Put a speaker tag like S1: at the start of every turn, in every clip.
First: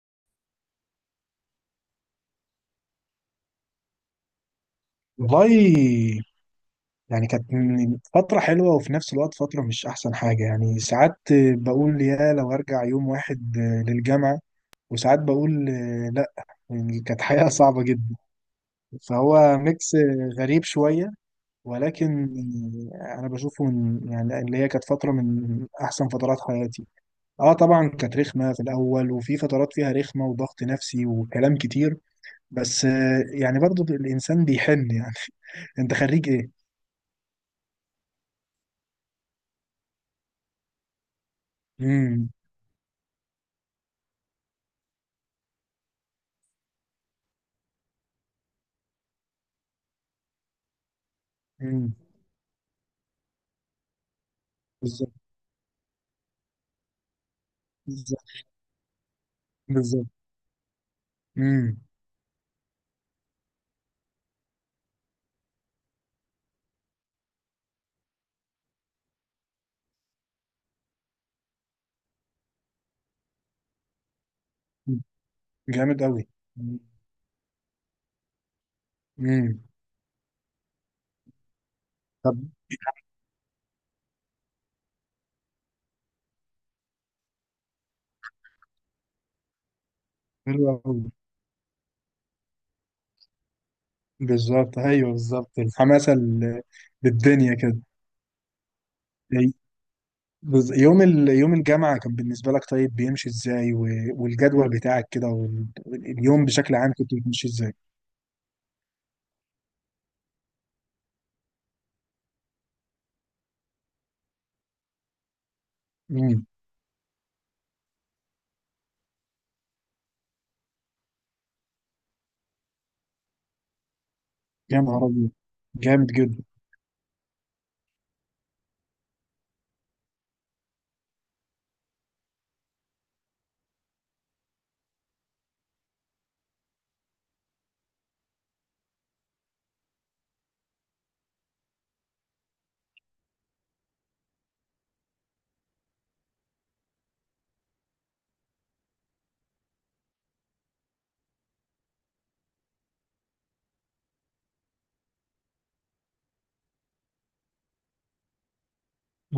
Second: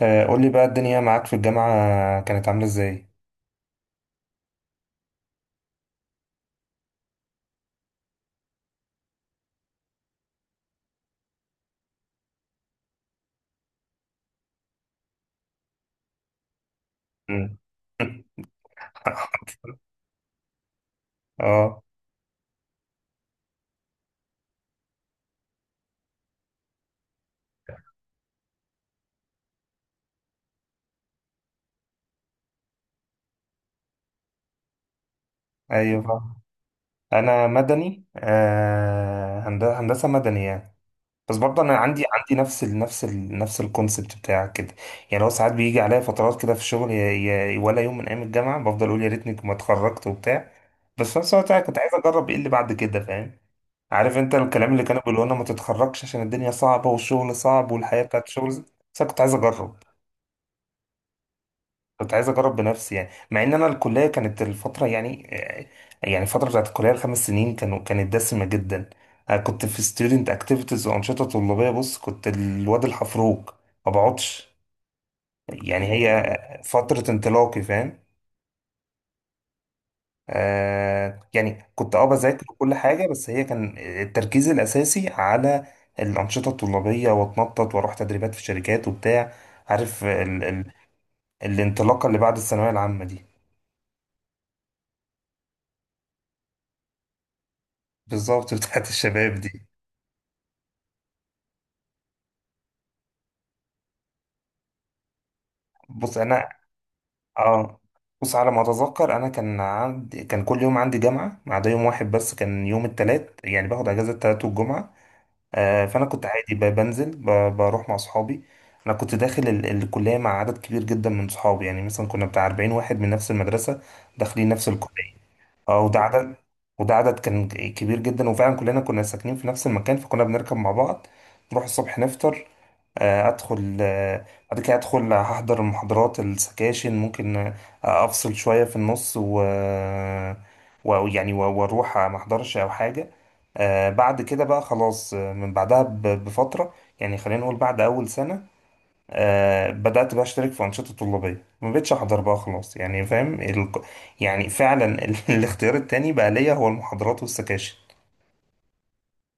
S1: قول لي بقى الدنيا معاك في الجامعة كانت عاملة ازاي؟
S2: والله، فترة حلوة وفي نفس الوقت فترة مش أحسن حاجة، ساعات بقول يا لو أرجع يوم واحد للجامعة، وساعات بقول لأ. كانت حياة
S1: مم.
S2: صعبة جدا. فهو ميكس غريب شوية،
S1: اه،
S2: ولكن أنا بشوفه من يعني اللي هي كانت فترة من أحسن فترات حياتي. اه طبعا كانت رخمة في الأول، وفي فترات فيها رخمة وضغط نفسي وكلام كتير، بس برضو الإنسان بيحن يعني. أنت
S1: ايوه
S2: خريج
S1: فاهم.
S2: إيه؟
S1: انا مدني، هندسة مدني يعني. بس برضه انا عندي
S2: مم.
S1: عندي نفس ال نفس ال نفس الكونسبت بتاعك كده. يعني لو ساعات بيجي عليا فترات كده في الشغل ولا يوم من ايام الجامعة بفضل اقول يا ريتني ما اتخرجت وبتاع. بس في نفس الوقت أنا كنت
S2: مم.
S1: عايز اجرب ايه اللي بعد كده، فاهم؟ عارف انت الكلام اللي كانوا
S2: بالظبط،
S1: بيقولوا لنا ما تتخرجش عشان الدنيا صعبة والشغل صعب والحياة بتاعت
S2: بالظبط،
S1: الشغل، بس انا كنت عايز اجرب.
S2: بالظبط. مم.
S1: كنت عايز اجرب بنفسي يعني، مع ان انا الكليه كانت الفتره يعني يعني الفتره بتاعت الكليه الخمس سنين كانت دسمه جدا. انا كنت في ستودنت اكتيفيتيز وانشطه طلابيه، بص كنت الواد الحفروك، ما بقعدش.
S2: مم.
S1: يعني
S2: جامد أوي.
S1: هي
S2: مم.
S1: فتره انطلاقي فاهم.
S2: مم.
S1: آه يعني كنت اه
S2: طب.
S1: بذاكر كل حاجه بس هي كان التركيز الاساسي على الانشطه الطلابيه، واتنطط واروح تدريبات في شركات وبتاع. عارف ال
S2: حلو
S1: ال
S2: أوي.
S1: الانطلاقه اللي بعد الثانويه العامه دي،
S2: بالظبط، أيوه بالظبط. للدنيا كده.
S1: بالظبط بتاعت الشباب
S2: أي-
S1: دي.
S2: يوم يوم الجامعة كان بالنسبة لك طيب، بيمشي إزاي و والجدول بتاعك كده وال...
S1: بص
S2: واليوم
S1: انا،
S2: بشكل عام كنت بتمشي إزاي؟
S1: اه، بص على ما اتذكر انا كان عندي كان كل يوم عندي جامعه ما عدا يوم واحد بس، كان يوم التلات، يعني باخد اجازه التلات والجمعه. آه، فانا كنت
S2: مم.
S1: عادي بروح مع اصحابي. انا كنت داخل الكليه مع عدد كبير جدا من صحابي، يعني مثلا كنا بتاع 40 واحد من نفس المدرسه داخلين نفس
S2: يا نهار
S1: الكليه.
S2: أبيض.
S1: اه،
S2: جامد جدا.
S1: وده عدد كان كبير جدا، وفعلا كلنا كنا ساكنين في نفس المكان، فكنا بنركب مع بعض، نروح الصبح نفطر. ادخل، بعد كده ادخل هحضر المحاضرات، السكاشن ممكن افصل شوية في النص و ويعني واروح ما احضرش او حاجة. بعد كده بقى خلاص، من بعدها بفترة، يعني خلينا نقول بعد اول سنة، بدأت بقى اشترك في أنشطة طلابية، ما بقتش احضر بقى خلاص. يعني فاهم يعني فعلا الاختيار التاني بقى ليا هو المحاضرات والسكاشن.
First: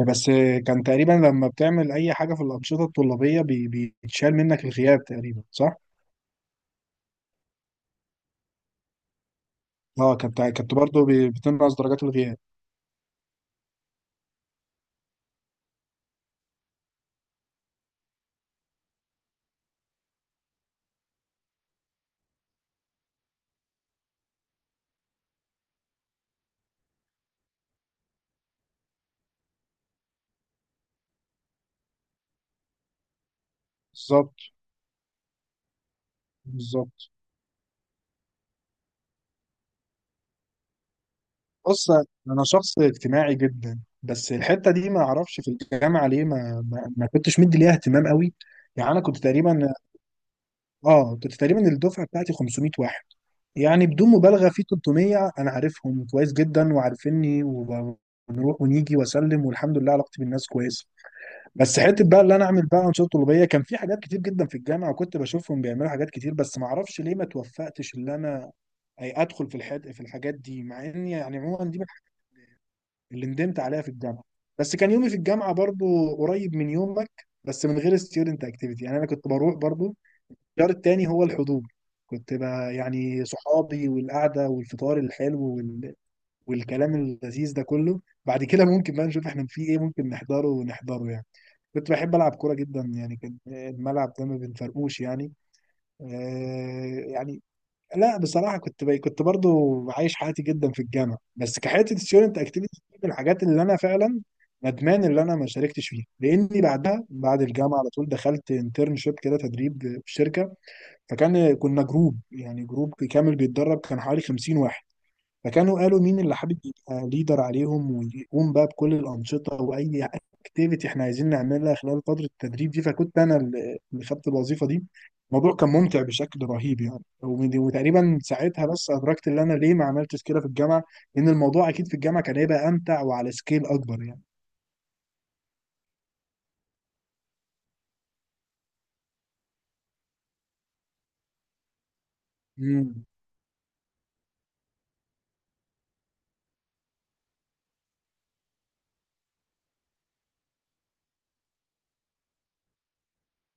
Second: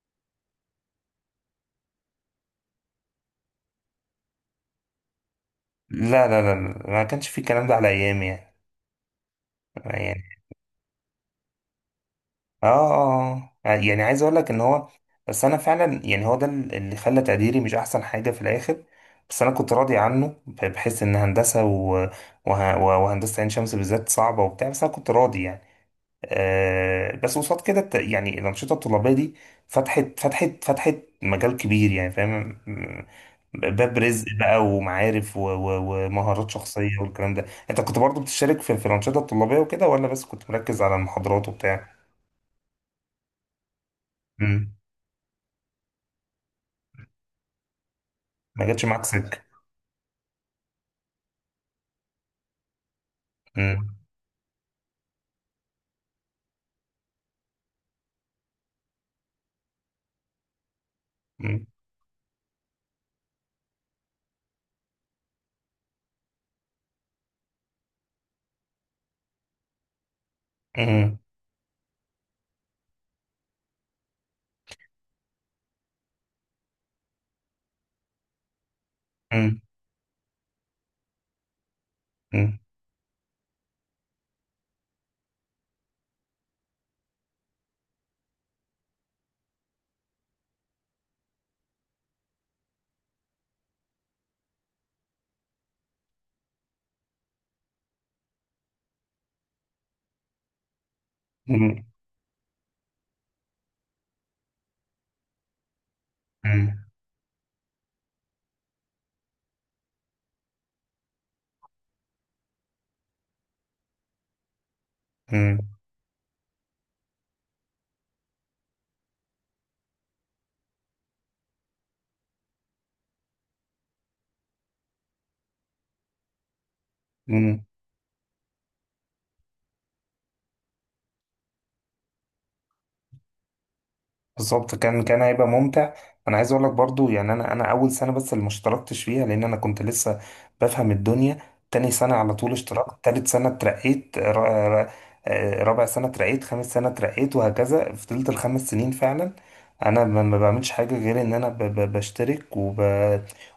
S2: بس كان تقريبا لما بتعمل أي حاجة في الأنشطة الطلابية بيتشال منك الغياب تقريبا، صح؟
S1: لا لا، ما كانش في الكلام ده على ايامي يعني.
S2: اه،
S1: يعني
S2: كنت برضه بتنقص درجات الغياب.
S1: اه. يعني عايز اقول لك ان هو، بس انا فعلا يعني هو ده اللي خلى تقديري مش احسن حاجه في الاخر. بس انا كنت راضي عنه، بحس ان هندسه و... وه... وهندسه عين شمس بالذات صعبه وبتاع، بس انا كنت راضي يعني. آه بس قصاد كده يعني الانشطه الطلابيه دي فتحت مجال كبير، يعني فاهم باب رزق
S2: بالظبط،
S1: بقى ومعارف و... و... ومهارات شخصيه
S2: بالظبط.
S1: والكلام ده. انت كنت برضو بتشارك في الانشطه الطلابيه وكده، ولا بس كنت مركز على المحاضرات وبتاع؟
S2: بص، انا شخص اجتماعي جدا، بس الحته دي ما اعرفش. في الجامعه ليه ما كنتش مدي ليها اهتمام قوي.
S1: ما جاتش
S2: يعني انا
S1: معاك
S2: كنت
S1: سكة.
S2: تقريبا اه كنت تقريبا الدفعه بتاعتي 500 واحد. يعني
S1: مم.
S2: بدون مبالغه في 300 انا عارفهم كويس جدا وعارفيني، وبنروح ونيجي واسلم، والحمد لله علاقتي بالناس كويسه.
S1: مم.
S2: بس حته بقى اللي انا اعمل بقى انشطه طلابيه، كان في حاجات كتير جدا في الجامعه وكنت بشوفهم بيعملوا حاجات كتير، بس ما اعرفش ليه ما توفقتش اللي انا أي ادخل في الحد في الحاجات دي، مع اني
S1: مم.
S2: يعني عموما دي من الحاجات اللي ندمت عليها في الجامعه. بس كان يومي في الجامعه برضو قريب من يومك، بس من غير ستيودنت اكتيفيتي. يعني انا كنت بروح
S1: مم.
S2: برضو، الخيار التاني هو الحضور. كنت
S1: مم.
S2: بقى يعني صحابي والقعده والفطار الحلو والكلام اللذيذ ده كله، بعد كده ممكن بقى نشوف احنا في ايه ممكن نحضره، ونحضره يعني. كنت بحب ألعب كورة جدا، يعني كان الملعب ده ما بنفرقوش يعني. آه يعني لا، بصراحة كنت برضو عايش حياتي جدا في الجامعة، بس كحياتي الستودنت اكتيفيتي من الحاجات اللي أنا فعلا ندمان اللي أنا ما شاركتش فيها، لأني
S1: مم.
S2: بعدها بعد الجامعة على طول دخلت انترنشيب كده، تدريب في شركة. كنا جروب، يعني جروب كامل بيتدرب، كان حوالي 50 واحد.
S1: مم.
S2: فكانوا قالوا مين اللي حابب يبقى ليدر عليهم ويقوم بقى بكل الأنشطة وأي اكتيفيتي احنا عايزين نعملها خلال فترة التدريب دي. فكنت أنا اللي خدت الوظيفة دي. الموضوع كان ممتع بشكل رهيب يعني،
S1: مم.
S2: وتقريبا ساعتها بس أدركت إن أنا ليه ما عملتش كده في الجامعة، لأن الموضوع أكيد في الجامعة كان هيبقى أمتع وعلى سكيل أكبر يعني.
S1: بالظبط، كان هيبقى ممتع. انا عايز اقول لك برضو، يعني انا اول سنه بس اللي ما اشتركتش فيها لان انا كنت لسه بفهم الدنيا. تاني سنه على طول اشتركت،
S2: امم.
S1: تالت سنه اترقيت رابع سنه اترقيت، خامس سنه اترقيت، وهكذا. فضلت الخمس سنين فعلا انا ما بعملش حاجه غير ان انا بشترك وب...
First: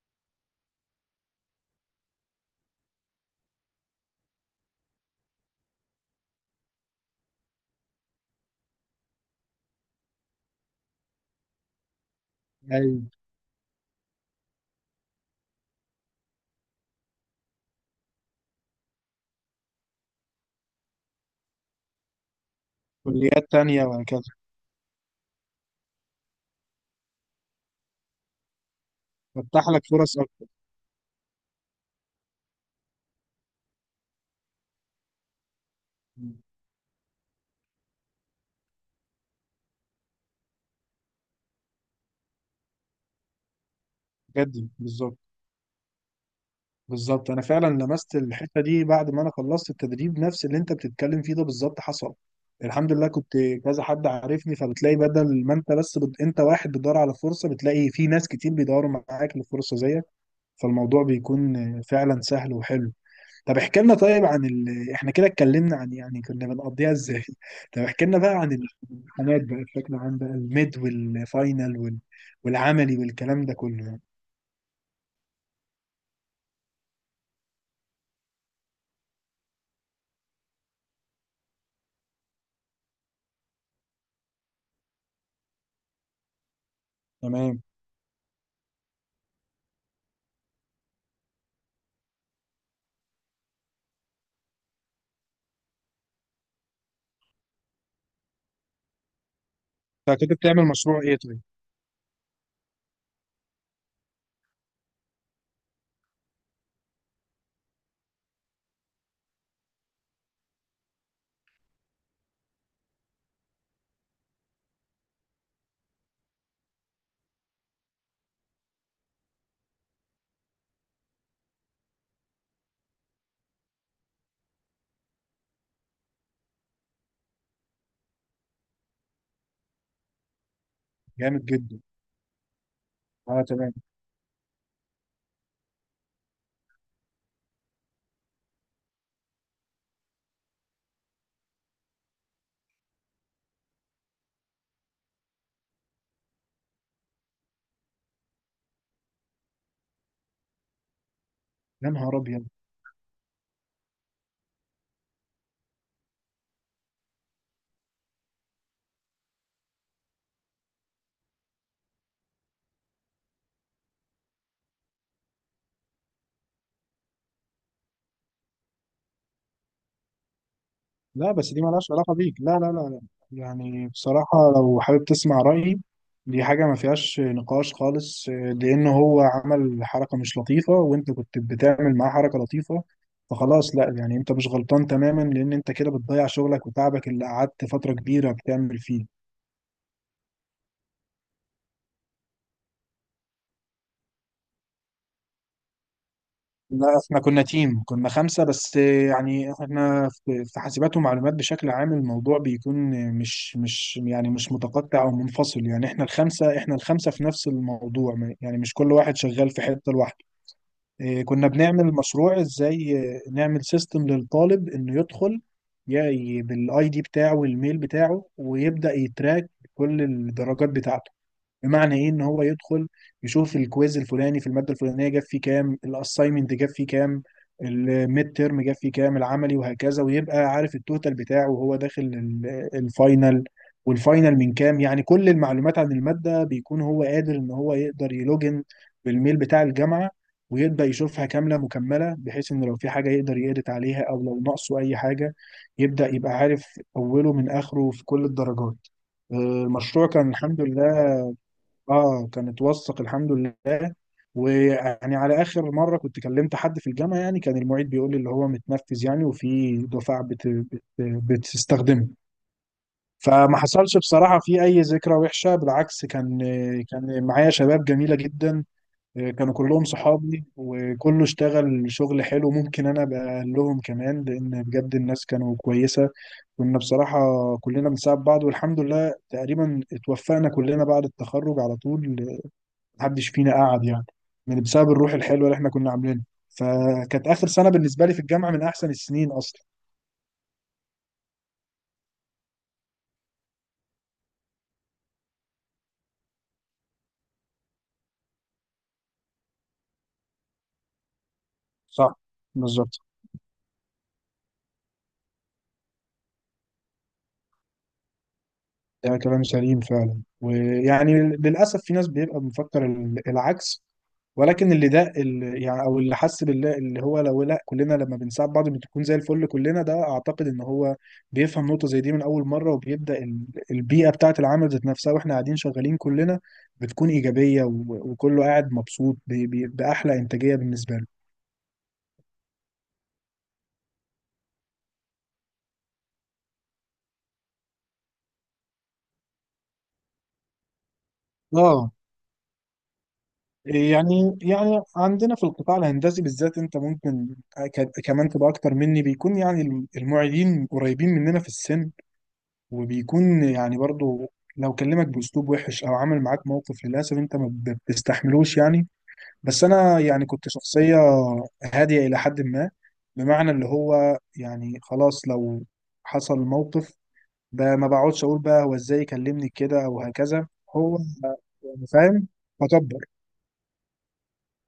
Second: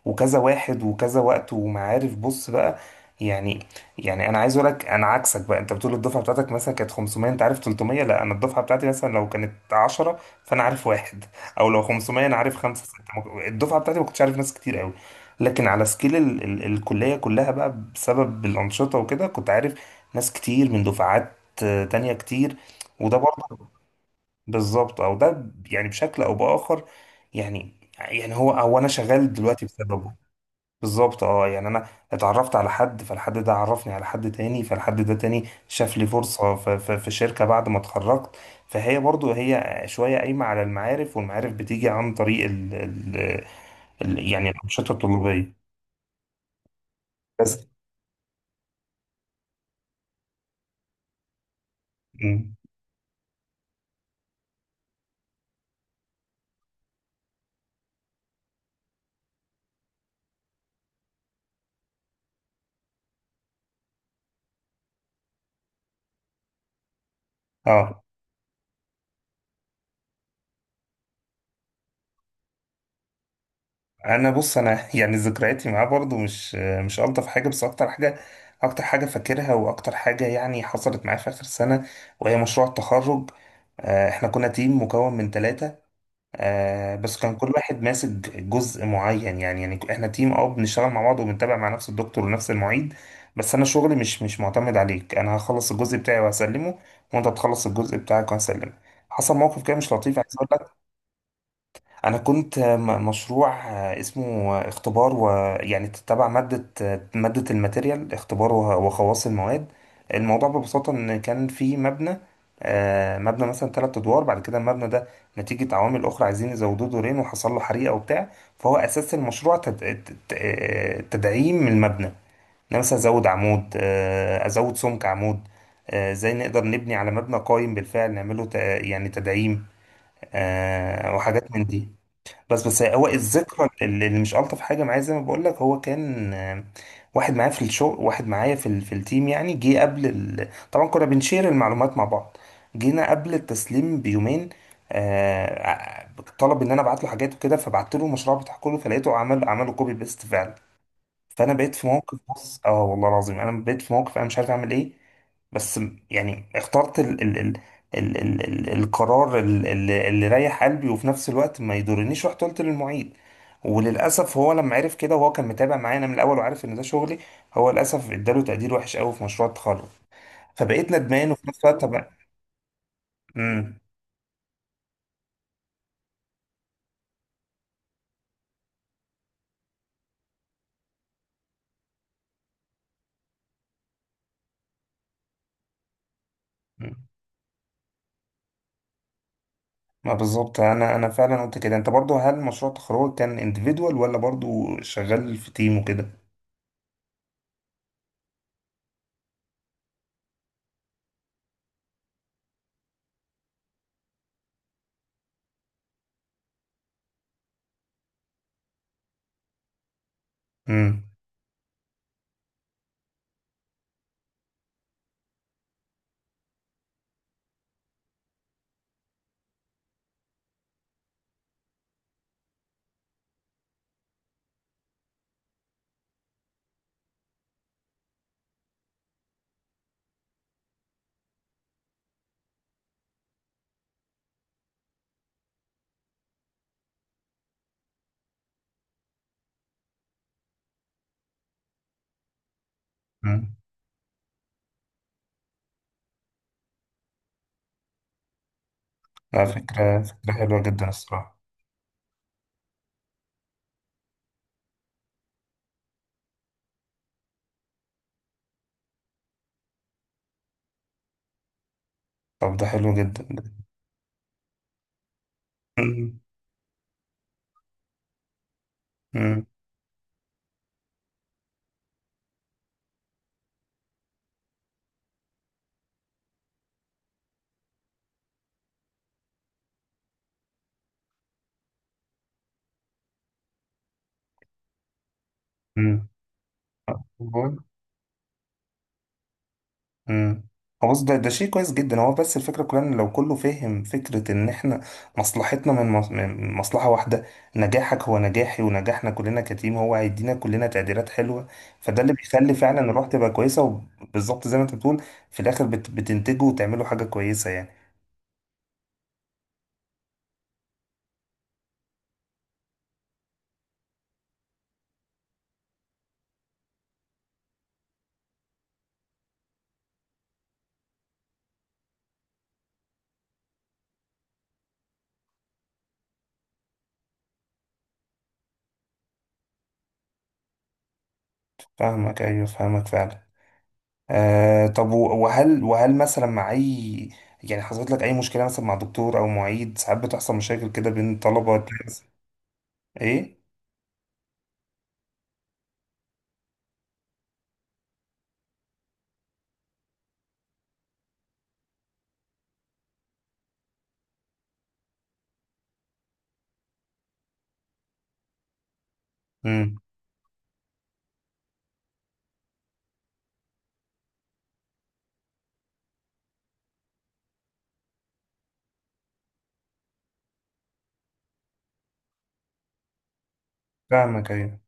S1: وكذا واحد وكذا وقت ومعارف، بص بقى. يعني، يعني انا عايز اقول لك انا عكسك بقى. انت بتقول الدفعه بتاعتك مثلا كانت 500 انت عارف 300، لا انا الدفعه بتاعتي مثلا لو كانت 10 فانا عارف واحد، او لو 500 انا عارف خمسه
S2: أيوه.
S1: سته. ما الدفعه بتاعتي ما كنتش عارف ناس كتير قوي، لكن على سكيل ال ال الكليه كلها بقى، بسبب الانشطه وكده، كنت عارف ناس كتير من دفعات تانية كتير. وده
S2: كليات
S1: برضه
S2: تانية وهكذا.
S1: بالظبط، او ده يعني بشكل او باخر، يعني هو، او انا شغال
S2: تفتح
S1: دلوقتي
S2: لك
S1: بسببه.
S2: فرص أكتر.
S1: بالظبط، اه، يعني انا اتعرفت على حد، فالحد ده عرفني على حد تاني، فالحد ده تاني شاف لي
S2: مم.
S1: فرصة في شركة بعد ما اتخرجت. فهي برضو هي شوية قايمة على المعارف، والمعارف بتيجي عن طريق ال ال ال يعني
S2: بجد
S1: الأنشطة
S2: بالظبط.
S1: الطلابية.
S2: بالظبط، انا
S1: بس.
S2: فعلا لمست الحته دي بعد ما انا خلصت التدريب، نفس اللي انت بتتكلم فيه ده بالظبط حصل.
S1: مم.
S2: الحمد لله كنت كذا حد عارفني، فبتلاقي بدل ما انت واحد بتدور على فرصه، بتلاقي في ناس كتير بيدوروا معاك لفرصه زيك. فالموضوع بيكون فعلا سهل وحلو. طب احكي لنا طيب عن احنا كده اتكلمنا عن يعني كنا بنقضيها ازاي. طب
S1: اه.
S2: احكي لنا بقى عن الامتحانات بقى بشكل عام بقى، الميد والفاينل والعملي والكلام ده كله يعني.
S1: انا بص انا يعني ذكرياتي معاه برضو مش الطف حاجة، بس اكتر حاجة، اكتر حاجة فاكرها واكتر حاجة يعني حصلت معايا في اخر سنة وهي مشروع التخرج. احنا كنا تيم مكون من ثلاثة، آه بس كان كل
S2: تمام.
S1: واحد ماسك جزء معين. يعني يعني احنا تيم، اه بنشتغل مع بعض وبنتابع مع نفس الدكتور ونفس المعيد، بس انا شغلي مش معتمد عليك، انا هخلص الجزء بتاعي وهسلمه، وانت تخلص الجزء بتاعك وهسلمه. حصل موقف كده مش لطيف
S2: فكنت
S1: عايز
S2: بتعمل
S1: اقول.
S2: مشروع ايه طيب؟
S1: انا كنت مشروع اسمه اختبار، ويعني تتبع ماده، ماده الماتيريال اختبار وخواص المواد. الموضوع ببساطه ان كان في مبنى، مبنى مثلا ثلاث ادوار، بعد كده المبنى ده نتيجه عوامل اخرى عايزين يزودوه دورين وحصل له حريقه وبتاع. فهو اساس المشروع تدعيم المبنى، ان أنا مثلا ازود عمود، ازود سمك عمود، ازاي نقدر نبني على مبنى قايم بالفعل نعمله يعني تدعيم،
S2: جامد
S1: وحاجات من
S2: جدا.
S1: دي. بس هو
S2: اه
S1: الذكرى
S2: تمام.
S1: اللي مش ألطف حاجة معايا، زي ما بقول لك، هو كان واحد معايا في الشغل، واحد معايا في في التيم، يعني جه قبل طبعا كنا بنشير المعلومات مع بعض، جينا قبل التسليم بيومين، آه، ع- طلب ان انا ابعت له حاجات وكده، فبعت له المشروع بتاع كله، فلقيته عمله كوبي بيست. فانا بقيت في
S2: يا نهار
S1: موقف،
S2: ابيض.
S1: بص، اه والله العظيم انا بقيت في موقف انا مش عارف اعمل ايه. بس يعني اخترت ال ال ال ال ال ال القرار اللي يريح قلبي وفي نفس الوقت ما يضرنيش، رحت قلت للمعيد. وللاسف هو لما عرف كده، وهو كان متابع معايا انا من الاول وعارف ان ده شغلي، هو للاسف اداله تقدير وحش قوي في مشروع التخرج. فبقيت ندمان،
S2: لا،
S1: وفي
S2: بس دي
S1: نفس الوقت
S2: مالهاش
S1: طب.
S2: علاقه بيك، لا.
S1: امم.
S2: يعني بصراحه لو حابب تسمع رايي، دي حاجه ما فيهاش نقاش خالص، آه، لان هو عمل حركه مش لطيفه، وانت كنت بتعمل معاه حركه لطيفه. فخلاص لا، يعني انت مش غلطان تماما، لان انت كده بتضيع شغلك وتعبك اللي قعدت فتره كبيره بتعمل فيه.
S1: ما بالظبط، انا انا فعلا قلت كده. انت برضو هل مشروع التخرج كان individual ولا برضو شغال في تيم وكده؟
S2: لا احنا كنا تيم، كنا خمسة. بس يعني احنا في حاسبات ومعلومات بشكل عام الموضوع بيكون مش متقطع او منفصل. يعني احنا الخمسة في نفس الموضوع، يعني مش كل واحد شغال في حتة لوحده. إيه، كنا بنعمل مشروع ازاي، آه، نعمل سيستم للطالب انه يدخل يعني بالاي دي بتاعه والميل بتاعه، ويبدأ يتراك كل الدرجات بتاعته. بمعنى ايه، ان هو يدخل يشوف الكويز الفلاني في الماده الفلانيه جاب فيه كام، الاساينمنت جاب فيه كام، الميد تيرم جاب فيه كام، العملي وهكذا، ويبقى عارف التوتال بتاعه وهو داخل الفاينل، والفاينل من كام. يعني كل المعلومات عن الماده بيكون هو قادر ان هو يقدر يلوجن بالميل بتاع الجامعه، ويبدأ يشوفها كاملة مكملة، بحيث إن لو في حاجة يقدر
S1: امم.
S2: يedit عليها، أو لو ناقصه أي حاجة يبدأ يبقى عارف أوله من آخره في كل الدرجات. آه،
S1: لا، فكرة
S2: المشروع كان
S1: فكرة حلوة
S2: الحمد
S1: جدا
S2: لله،
S1: الصراحة.
S2: اه كانت وثق الحمد لله. ويعني على اخر مره كنت كلمت حد في الجامعه، يعني كان المعيد بيقول لي اللي هو متنفذ، يعني وفي دفعه بتستخدمه.
S1: طب ده حلو جدا ده.
S2: فما حصلش بصراحه في اي ذكرى وحشه، بالعكس
S1: مم.
S2: كان، كان معايا شباب جميله جدا،
S1: مم.
S2: كانوا كلهم صحابي، وكله اشتغل شغل حلو، ممكن انا ابقى لهم كمان، لان بجد الناس كانوا كويسه. كنا بصراحه كلنا بنساعد بعض، والحمد لله تقريبا اتوفقنا كلنا بعد التخرج على طول، محدش فينا قعد يعني، بسبب الروح الحلوه اللي احنا كنا
S1: مم.
S2: عاملينها. فكانت اخر
S1: بقول-.
S2: سنه بالنسبه لي في الجامعه من احسن السنين اصلا.
S1: مم. هو بص، ده ده شيء كويس جدا. هو بس الفكرة كلها ان لو كله فاهم فكرة ان احنا مصلحتنا من من مصلحة واحدة، نجاحك هو نجاحي، ونجاحنا كلنا كتيم هو هيدينا كلنا تقديرات حلوة، فده اللي
S2: صح،
S1: بيخلي فعلا
S2: بالظبط.
S1: الروح تبقى كويسة. وبالظبط زي ما انت بتقول، في الاخر بتنتجوا وتعملوا حاجة كويسة يعني.
S2: ده كلام سليم فعلا، ويعني للأسف في ناس بيبقى مفكر العكس، ولكن اللي ده اللي يعني او اللي حس بالله اللي هو لو لا كلنا لما بنساعد بعض بتكون زي الفل كلنا، ده اعتقد ان هو بيفهم نقطة زي دي من اول مرة، وبيبدأ البيئة بتاعة العمل ذات نفسها واحنا قاعدين شغالين كلنا بتكون إيجابية، وكله قاعد مبسوط بأحلى إنتاجية بالنسبة له.
S1: فاهمك، ايوه فاهمك فعلا. آه طب وهل مثلا مع اي، يعني حصلت لك اي مشكله مثلا مع دكتور او معيد؟ ساعات بتحصل مشاكل كده بين طلبه تلاقي
S2: اه،
S1: مثلاً-. ايه.
S2: يعني عندنا في القطاع الهندسي بالذات انت ممكن كمان تبقى اكتر مني، بيكون يعني المعيدين قريبين مننا في السن، وبيكون يعني برضو لو كلمك باسلوب وحش او عمل معاك موقف، للاسف انت ما بتستحملوش يعني. بس
S1: امم.
S2: انا يعني كنت شخصية هادية الى حد ما، بمعنى اللي هو يعني خلاص لو حصل موقف، ما بقعدش اقول بقى هو ازاي كلمني كده او هكذا. هو يعني فاهم، فكبر.
S1: فاهمك ايوه.